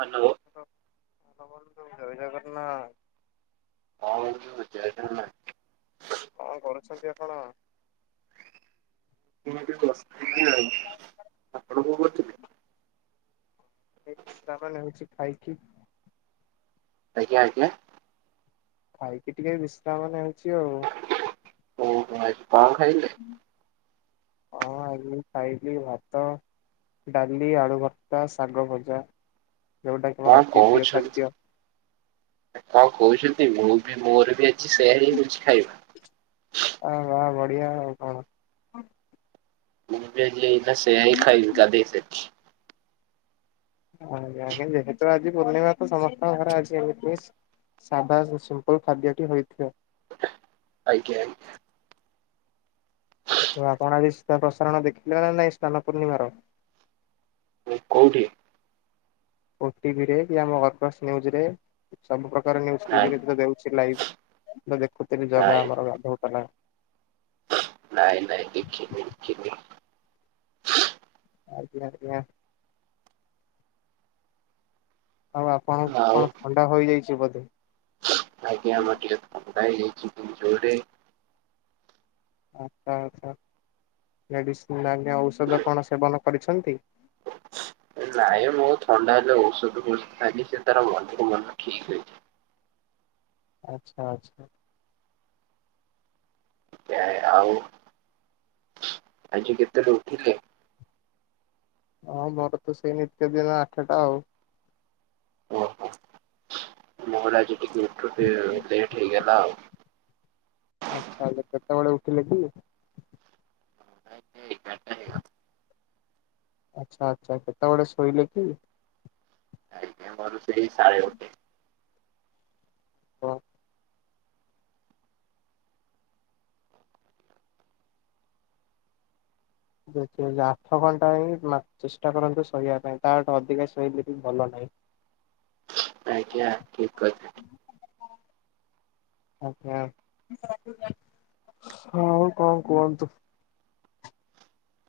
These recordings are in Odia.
ହାଲୋ। ହ୍ଲୋ ହାଲୋ ବନ୍ଧୁ ଜୟ ଜଗନ୍ନାଥ। ହଁ ବନ୍ଧୁ ଜୟ ଜଗନ୍ନାଥ। କଁ କରୁଛନ୍ତି ଆପଣ? ମୁଁ ଏଇଠି ବସିଥିଲି ଆଉ, ଆପଣ କଁ କରୁଛନ୍ତି? ଏ ଶ୍ରାବଣ ହେଉଛି ଖାଇକି ଆଜ୍ଞ ଆଜ୍ଞା। ଖାଇକି ଟିକେ ବିଶ୍ରାମ ନେଉଛି ଆଉ। ଆ କଁଅ ଖାଇଲେ? ହଁ ଆଜି ଖାଇଲିି ଭାତ। ଡାଲି ଆଳୁ ଭତ୍ତା ଶାଗ ଭଜା ଯେଉଁଟାକି କଣ ମୋର ଅତି ପ୍ରିୟ କହୁଛନ୍ତି? ଖାଦ୍ୟ। କଣ କହୁଛନ୍ତି ମୁଁ ବି ମୋର ବି ଆଜି ସେଇଆହିଁ ହେଇଚି ଖାଇବା। ହଁ ବା ବଢିଆ ଆଉ କଣ? ମୁଁ ବି ଆଜି ଏଇନା ସେଇଆହିଁ ଖାଇବି, ଗାଧେଇ ସାରି। ଆଜ୍ଞା [unintelligible] ଆଜି ପୂର୍ଣ୍ଣିମା କୁ ସମସ୍ତଙ୍କର ଆଜି ଏମିତି ସାଧା ସିମ୍ପଲ ଖାଦ୍ୟ ଟି ହୋଇଥିବ। ଆଜ୍ଞାଜ୍ଞା। [inaudible] ଆପଣ ଆଜି ସିଧା ପ୍ରସାରଣ ଦେଖିଲେ ନା ନାଇଁ ସ୍ନାନ ପୂର୍ଣ୍ଣିମାର। କୋଉଠି? ଓ ଟିଭିରେ କି ଆମ ହରପାସ ନିୟୁଜ ରେ ସବୁ ପ୍ରକାରଜ ନିୟୁଜ ନାଇଁ ଟିଭିରେତ ଦେଉଛି ଲାଇଭ। ମୁଁ ଦେଖୁଥିଲି ଜଗା ନାଇଁ ଆମର ଗାଧଉଥିଲା। ନାଇଁ ନାଇଁ ଦେଖିନି ଦେଖିନି। ଆଜ୍ଞାଜ୍ଞା। ଆଉ ଆପଣ ଆଉ କଣ ଥଣ୍ଡା ହୋଇଯାଇଛି ବୋଧେ? ଆଜ୍ଞା ଆମର ଟିକେ ଥଣ୍ଡା ହେଇଯାଇଚି ଜୋରରେ। ଆଚ୍ଛା ଆଚ୍ଛା ମେଡ଼ିସିନ [unintelligible] ଔଷଧ କଣ ସେବନ କରିଛନ୍ତି? ନାଇଁ ମୁଁ ଥଣ୍ଡା ହେଲେ ଔଷଧ [unintelligible] ସେ ତାର ମନକୁ ମନ ଠିକ ହେଇଯାଏ। ଆଚ୍ଛା ଆଚ୍ଛା। ନାଇଁ ଆଉ ଆଜି କେତେରେ ଉଠିଲେ? ହଁ ମୋର ତ ସେଇ ନିତ୍ୟ ଦିନ ଆଠଟା ଆଉ। ଓହୋ ମୋର ଆଜି ଟିକେ ଉଠୁଚି ଲେଟ୍ ହେଇଗଲା ଆଉ। ଆଚ୍ଛା ଯେ କେତେବେଳେ ଉଠିଲେ କି? ଏଗାରଟା ହେଇଗଲା ଆଚ୍ଛା ଆଚ୍ଛା କେତେବେଳେ ଶୋଇଲେ କି? ଆଜ୍ଞା ମୋର ସେଇ ସାଢେ ଗୋଟେ। ହଁ। [unintelligible] ଆଠ ଘଣ୍ଟା ହିଁ ମା ଚେଷ୍ଟା କରନ୍ତୁ ଶୋଇବା ପାଇଁ ତାଠୁ ଅଧିକା ଶୋଇଲେ ବି ଭଲ ନାହିଁ। ଆଜ୍ଞା ଠିକ୍ କଥା। ଆଜ୍ଞା ଆଉ କଣ କୁହନ୍ତୁ?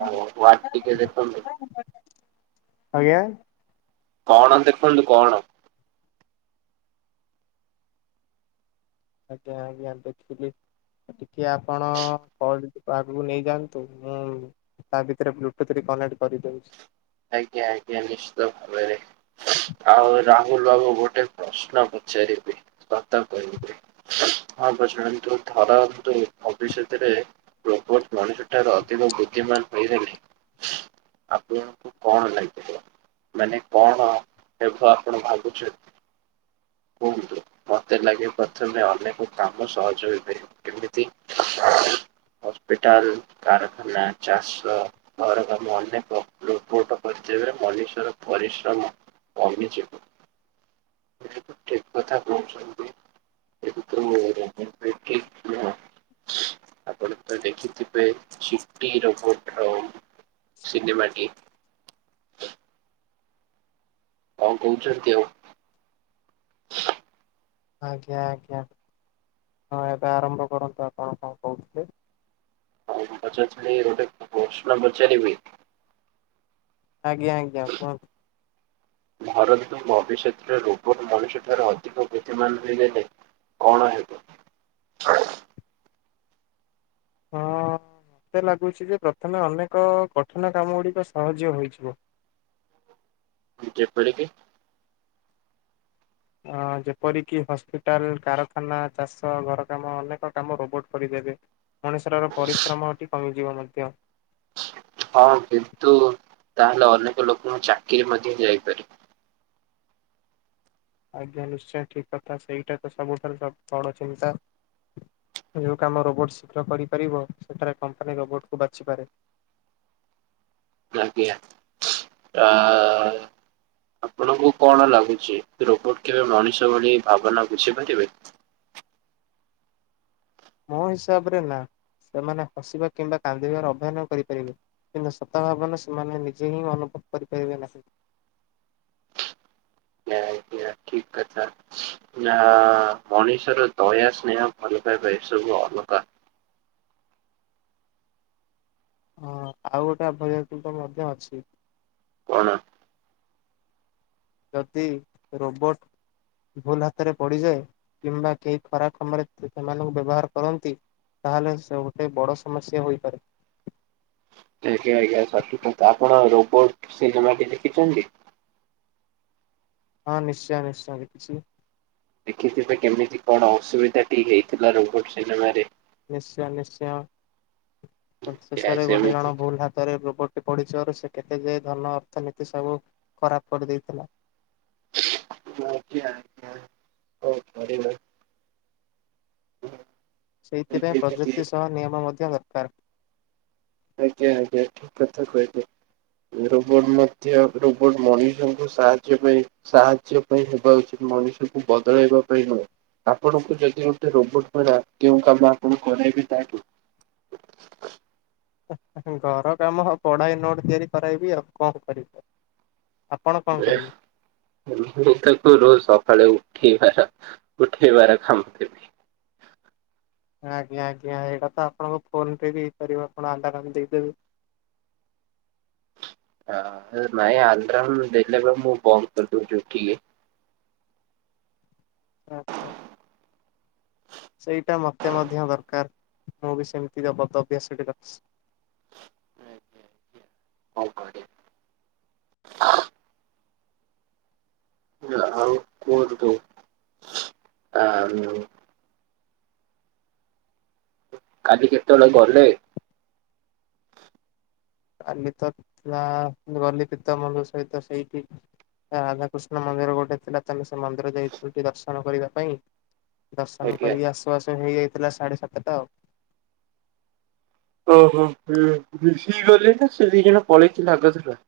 [unintelligible] ଟିକେ ଦେଖନ୍ତୁ। ଆଜ୍ଞା। କଣ ଦେଖନ୍ତୁ କଣ? ଆଜ୍ଞା ଆଜ୍ଞା ଦେଖିଲି। ଟିକିେ ଆପଣ କ ଆଗକୁ ନେଇଯାଆନ୍ତୁ ମୁଁ ତା ଭିତେରେ ବ୍ଲୁଟୁଥ ଟି କନେକ୍ଟ କରିଦଉଛି। ଆଜ୍ଞା ଆଜ୍ଞା ନିଶ୍ଚିତ ଭାବରେ। ଆଉ ରାହୁଲ ବାବୁ ଗୋଟେ ପ୍ରଶ୍ନ ପଚାରିବି ସତ କହିବ। ହଁ ପଚାରନ୍ତୁ। ପ୍ରପର ମଣିଷ ଠାରୁ ଅଧିକ ବୁଦ୍ଧିମାନ ହୋଇଗଲେ ଆପଣଙ୍କୁ କଣ ଲାଗିିବ ମାନେ କଣ ହେବ ଆପଣ ଭାବୁଛନ୍। ମତେ ଲାଗେ ପ୍ରଥମେ ଅନେକ କାମ ସହଜ ହୋଇପାରିବ କେମିତି? ହସ୍ପିଟାଲ, କାରଖାନା, ଚାଷ। ଘର କାମ ଅନେକ ରୋବଟ କରିଥିବେ ମଣିଷର ପରିଶ୍ରମ [unintelligible] ଠିକ କଥା କହୁଛନ୍ତି, କିନ୍ତୁ ମୁଁ ଜାଣିବାରେ କେହି ନୁହଁ। ଆପଣ ତ ଦେଖିଥିବେ ଚିଟି ରୋବୋଟ ଆଉ ସିନେମାଟି। କଁ କହୁଚନ୍ତି ଆଉ? ଆଜ୍ଞା, ଆଜ୍ଞା ହଁ ଏବେ ଆରମ୍ଭ କରନ୍ତୁ ଆପଣ କଣ କହୁଥିଲେ। [unintelligible] ଗୋଟେ ପ୍ରଶ୍ନ ପଚାରିବି। ଆଜ୍ଞା ଆଜ୍ଞା କୁହନ୍ତୁ। [inaudible] ଧରନ୍ତୁ ଭବିଷ୍ୟତରେ ରୋବଟ ମଣିଷଠାରୁ ଅଧିକ ବୁଦ୍ଧି ମାନ [unintelligible] କଣ ହେବ? ହଁ ମତେ ଲାଗୁଚି କି ପ୍ରଥମେ ଅନେକ କଠିନ କାମ ଗୁଡ଼ିକ ସହଜ୍ୟ ହୋଇଯିବ। ଯେ ପରିକିି ଅଁ ଯେପରିକି ହସ୍ପିଟାଲ, କାରଖାନା, ଚାଷ, ଘର କାମ ଅନେକ କାମ ରୋବୋଟ କରିଦେବେ। ମଣିଷର ପରିଶ୍ରମଟି କମିଯିବ ମଧ୍ୟ। ହଁ କିନ୍ତୁ ତାହେଲେ ଅନେକ ଲୋକଙ୍କ ଚାକିରି ମଧ୍ୟ ଯାଇପାରିବ। ଆଜ୍ଞା ନିଶ୍ଚୟ ଠିକ କଥା, ସେଇଟା ତ ସବୁଠାରୁ ସ ବଡ ଚିନ୍ତା। ଯୋଉ କାମ ରୋବୋଟ ଶୀଘ୍ର କରିପାରିବ ସେଠାରେ କମ୍ପାନୀ ରୋବୋଟକୁ ବାଛିପାରେ। ଆଜ୍ଞା [unintelligible] ଆପଣଙ୍କୁ କଣ ଲାଗୁଚି, ରୋବଟ କେବେ ମଣିଷ ଭଳି ଭାବନା ବୁଝିପାରିବେ। ମୋ ହିସାବରେ ନା, ସେମାନେ ହସିବା କିମ୍ବା କାନ୍ଦିବାର ଅଭୟନ କରିପାରିବେ। କିନ୍ତୁ ସତ ଭାବନା ସେମାନେ ନିଜେ ହିଁ ଅନୁଭବ କରିପାରିବେ ନାହିଁ। ନା ଆଜ୍ଞା ଠିକ। ଆଚ୍ଛା [unintelligible] ନା ମଣିଷର ଦୟା, ସ୍ନେହ, ଭଲ ପାଇବା ଏସବୁ ଅଲଗା। ହଁ ଆଉ ଗୋଟେ ଆ ଭୟ କିନ୍ତୁ ମଧ୍ୟ ଅଛି। କଣ? ଯଦି ରୋବୋଟ ଭୁଲ ହାତରେ ପଡିଯାଏ କିମ୍ବା କେହି ଖରାପ୍ କାମରେ ତେ ସେମାନଙ୍କୁ ବ୍ୟବହାର କରନ୍ତି। ତାହେଲେ ସେ ଗୋଟେ ବଡ଼ ସମସ୍ୟା ହୋଇପାରେ। ଆଜ୍ଞା, ଆଜ୍ଞା [unintelligible] ଆପଣ ରୋବଟ ସିନେମା କିଏ ଦେଖିଛନ୍ତି? ହଁ ନିଶ୍ଚୟ ନିଶ୍ଚୟ ଦେଖିଛି। ଦେଖିଥିବେ କେମିତି କଣ ଅସୁବିଧା ଟି ହେଇଥିଲା ରୋବୋଟ ସିନେମାରେ। ନିଶ୍ଚୟ, ନିଶ୍ଚୟ ଏ ଶେଷରେ ଗୋଟେ ସେମିତି ଜଣ ଭୁଲ ହାତରେ ରୋବଟ ସେ ପଡିଥିବାରୁ ସେ କେତେ ଯେ ଧନ ଅର୍ଥନୀତି ସବୁ ଖରାପ କରିଦେଇଥିଲା। ଆଜ୍ଞା, କଣ କଣ କରିବା? ସେଇଥିପାଇଁ ପ୍ରଯୁକ୍ତି ସହ ନିୟମ ମଧ୍ୟ ଦରକାର। ଆଜ୍ଞା ଆଜ୍ଞା ଠିକ କଥା କହିଲେ। ରୋବୋଟ ମଧ୍ୟ ରୋବୋଟ ମଣିଷଙ୍କୁ ସାହାଯ୍ୟ ପାଇଁ ସାହାଯ୍ୟ ପାଇଁ ହେବା ଉଚିତ, ମଣିଷକୁ ବଦଳେଇବା ପାଇଁ ନୁହେଁ। ଆପଣଙ୍କୁ ଯଦି ଗୋଟେ ରୋବୋଟ ଦ୍ଵାରା କେଉଁ କାମ ଆପଣ କରେଇବେ ତାକେ? ଘର କାମ ହଉ ପଢ଼ାଇ ନୋଟ୍ ତିଆରି କରାଇବି ଆଉ କଣ କରିବି ତାକୁ। ଆପଣ କଣ କରିବେ? [unintelligible] ତାକୁ ରୋଜ ସକାଳେ ଉଠେଇବାର ଉଠେଇବାର କାମ। [unintelligible] ଆଜ୍ଞା, ଆଜ୍ଞା ଏଇଟା ତ ଆପଣଙ୍କ ଫୋନ ପେ ବି ହେଇପାରିବ ଆପଣ ଆଣ୍ଡାମାନ ଦେଇପାରିବେ। ହଁ ନାଇଁ ଆଣ୍ଡ୍ରାମ ଦେଲେପା ମୁଁ ବନ୍ଦ କରିଦଉଚି ଉଠିକି। ଆଚ୍ଛା। [inaudible] ସେଇଟା ମତେ ମଧ୍ୟ ଦରକାର ମୁଁ ବି ସେମିତିର ବଦଭ୍ୟାସ କଣ କରିବା। ଆଉ କୁହ ତୁ ଆ କାଲି କେତେବେଳେ ଗଲେ କାଲି ତଥିଲା ଗଲି ପିତାମଲ ସହିତ ସେଇଠି ରାଧାକୃଷ୍ଣ ମନ୍ଦିର ଗୋଟେ ଥିଲା ତମେ ସେ ମନ୍ଦିର ଯାଇଥିଲ ଦର୍ଶନ କରିବା ପାଇଁ। ଦର୍ଶନ ଆଜ୍ଞା। କରିକି ଆସୁ ଆସ ହେଇଯାଇଥିଲା ସାଢ଼େ ସାତଟା ଆଉ ଓହୋ ମିଶିଗଲେ ନା ସେ ଦି ଜଣ ପଳେଇକି ଲାଗିଥିଲା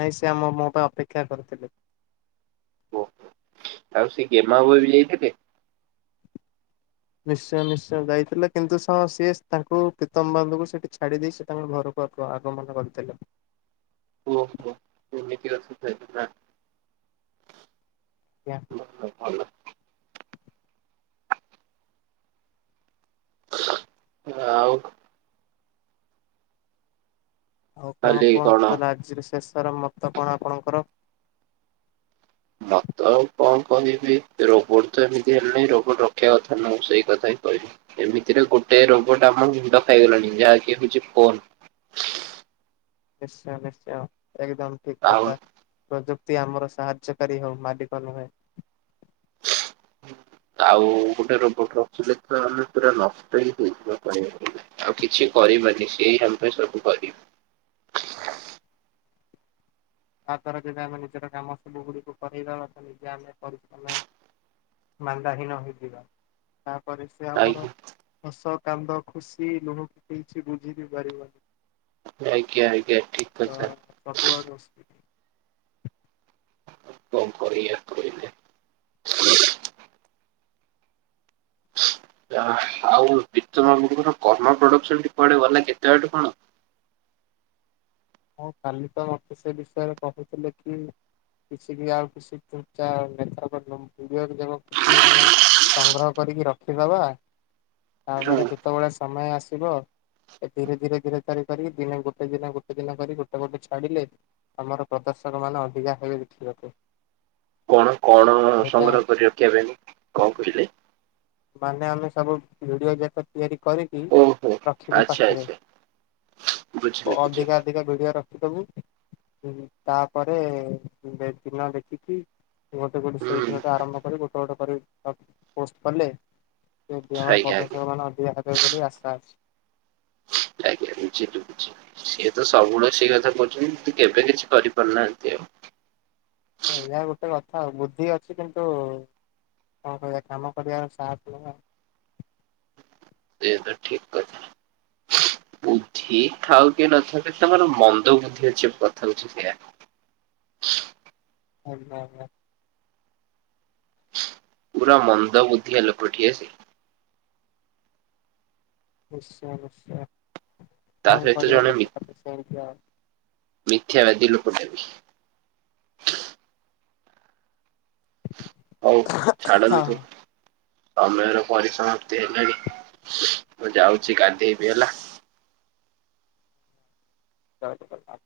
ନାଇଁ ସେ ଆମ ମୋ ପାଇଁ ଅପେକ୍ଷା କରିଥିଲି। ଓହ ଆଉ ସେ ଗେମା ବାବୁ ଘର ଯାଇଥିଲେ ନିଶ୍ଚୟ ନିଶ୍ଚୟ ଯାଇଥିଲେ କିନ୍ତୁ ସିଏ ତାଙ୍କୁ ପ୍ରୀତମବନ୍ଧୁଙ୍କୁ ସେଠି ଛାଡି ଦେଇ ସେ ତାଙ୍କର ଘରକୁ ଆଗମନ କରିଥିଲେ। ଓହୋ ଏତି ରସ ନା ଆଜ୍ଞା। ଆଉ ସବୁ ଭଲ। ଆଉ ଆଉ କଣ କୁହନ୍ତୁ ତାହଲେ ଆଜିର ଶେଷର ମତ କଣ ଆପଣଙ୍କର। ମତ ଆଉ କଣ କହିବି ରୋବୋଟ ତ ଏମିତି ହେଲାଣିି ରୋବୋଟ ରଖିବା କଥା ନଁ ସେଇ କଥା ହିଁ କହିବି। ଏମିତିରେ ଗୋଟେ ରୋବୋଟ ଆମ ମୁଣ୍ଡ ଖାଇଗଲାଣି ଯାହାକି ହଉଛି ଫୋନ। ନିଶ୍ଚୟ ନିଶ୍ଚୟ ଏକଦମ ଠିକ୍ ଆଉ କଥା। ପ୍ରଯୁକ୍ତି ଆମର ସାହାଯ୍ୟକାରୀ ହଉ ମାଲିକ ନୁହେଁ। ହୁଁ। [inaudible] ଆଉ ଗୋଟେ ରୋବୋଟ ରଖିଲେ ଆମେ ପୁରା ନଷ୍ଟ ହିଁ ହେଇଥିବା କହିବା ଆଉ କିଛି କରିବନି ସେ ଆମ ପାଇଁ ସବୁ କରିବ। ତା ଦ୍ଵାରା ଯଦି ଆମେ ନିଜର କାମ ସବୁ ଗୁଡିିକ କରିବା ନିଜେ ଆମେ ପରିଶ୍ରମରେ ମାନ୍ଦା ହୀନ ହେଇଯିବ ତାପରେ ସେ ଆମର ଆଜ୍ଞା ହସ କାନ୍ଦ ଖୁସି ଲୁହକୁ କି କିଛି ବୁଝି ବି ପାରିବନି। ଆଜ୍ଞା ଆଜ୍ଞା ଠିକ୍ କଥା ପ୍ରବଳ ଦୋଷ। କଣ କରିବା କହିଲେ। ଆଉ ପ୍ରତମବ କଣ କର୍ମ ପ୍ରଡକ୍ସନ ପଡେ ଗଲା କେତେ ବାଟ କଣ। ମୁଁ କାଲି ତ ଅଫିସ ବିଷୟରେ କହୁଥିଲେ କି କିଛି ବି ଆଉ କିଛି ନେତାଙ୍କ ଯୁଆଡେ ଯାହା ଖୁସି କିଛି ଆମେ ସଂଗ୍ରହ କରିକି ରଖିଦବା। ତାପରେ ଯୋଉ ଯେତେବେଳେ ସମୟ ଆସିବ ଧୀରେ ଧୀରେ ଧୀରେ ତିରି କରିକି ଦିନେ ଗୋଟେ ଦିନେ ଗେ ଗୋଟେ ଦିନ କରି ଗୋଟେ ଗୋଟେ ଛାଡ଼ିଲେ ଆମର ପ୍ରଦର୍ଶକ ମାନେ ଅଧିକା ହେବେ ଦେଖିବାକୁ କଣ କଣ ଏଟା ସଂଗ୍ରହ କରି ରଖିବା ପାଇଁ କଣ କହିଲେ ମାନେ ଆମେ ସବୁ ଭିଡିଓ ଯାକ ତିଆରି କରିକି ଓହୋ ରଖିବୁ ଆଚ୍ଛା ପାଖରେ ଆଚ୍ଛା ବୁଝିଲି ବୁଝିଲି ଅଧିକା ଅଧିକା ବିଡିଆ ରଖିଦବୁ ତାପରେ ଚହିନ ଦେଖିକି। ଗୋଟେ ଗୋଟେ ସେଇ ହୁଁ ଦିନଟା ଆରମ୍ଭ କରି ଗୋଟେ ଗୋଟେ କରି ପୋଷ୍ଟ କଲେ ସେ ଦେର ଆଜ୍ଞା ଆଜ୍ଞା ପ୍ରବେଷକ ମାନ ଅଧିକା ହାତରେ ପଢି ଆଶା ଅଛି ଆଜ୍ଞା। ବୁଝିଲି ଲୁଝଛି [inaudible] ସିଏ ତ ସବୁବେଳେ ସେଇ କଥା କହୁଚନ୍ତି କିନ୍ତୁ କେବେ କିଛି କରି ପାରୁନାହାନ୍ତି ଆଉ ଏୟା ଗୋଟେ କଥା ବୁଦ୍ଧି ଅଛି କିନ୍ତୁ କଁ କରିଆ କାମ କରିଆର ସାଥ ନାଇଁ ଆଉ ସିଏ ତ ଠିକ୍ କଥା। ବୁଦ୍ଧି ଥାଉ କି ନ ଥାଉ ତମର ମନ୍ଦ ବୁଦ୍ଧି ଅଛି କଥା ହଉଚି ସେୟା ହଁ ହଁ। [inaudible] ପୁରା ମନ୍ଦ ବୁଦ୍ଧିଆ ଲୋକଟିଏ ସେ। ନିଶ୍ଚୟ ନିଶ୍ଚୟ ତା କଣ ସହିତ କରିଆ ଲୋକଟା ତ ସେମିତି ଆଉ ମିଥ୍ୟାବାଦି ଲୋକଟା ବି। ହଉ ହଁ ଛାଡ଼ନ୍ତୁ। ସମୟର ପରିସମାପ୍ତି ହେଲାଣି ମୁଁ ଯାଉଚି ଗାଧେଇବି ହେଲା। ଜୟ ଜଗନ୍ନାଥ।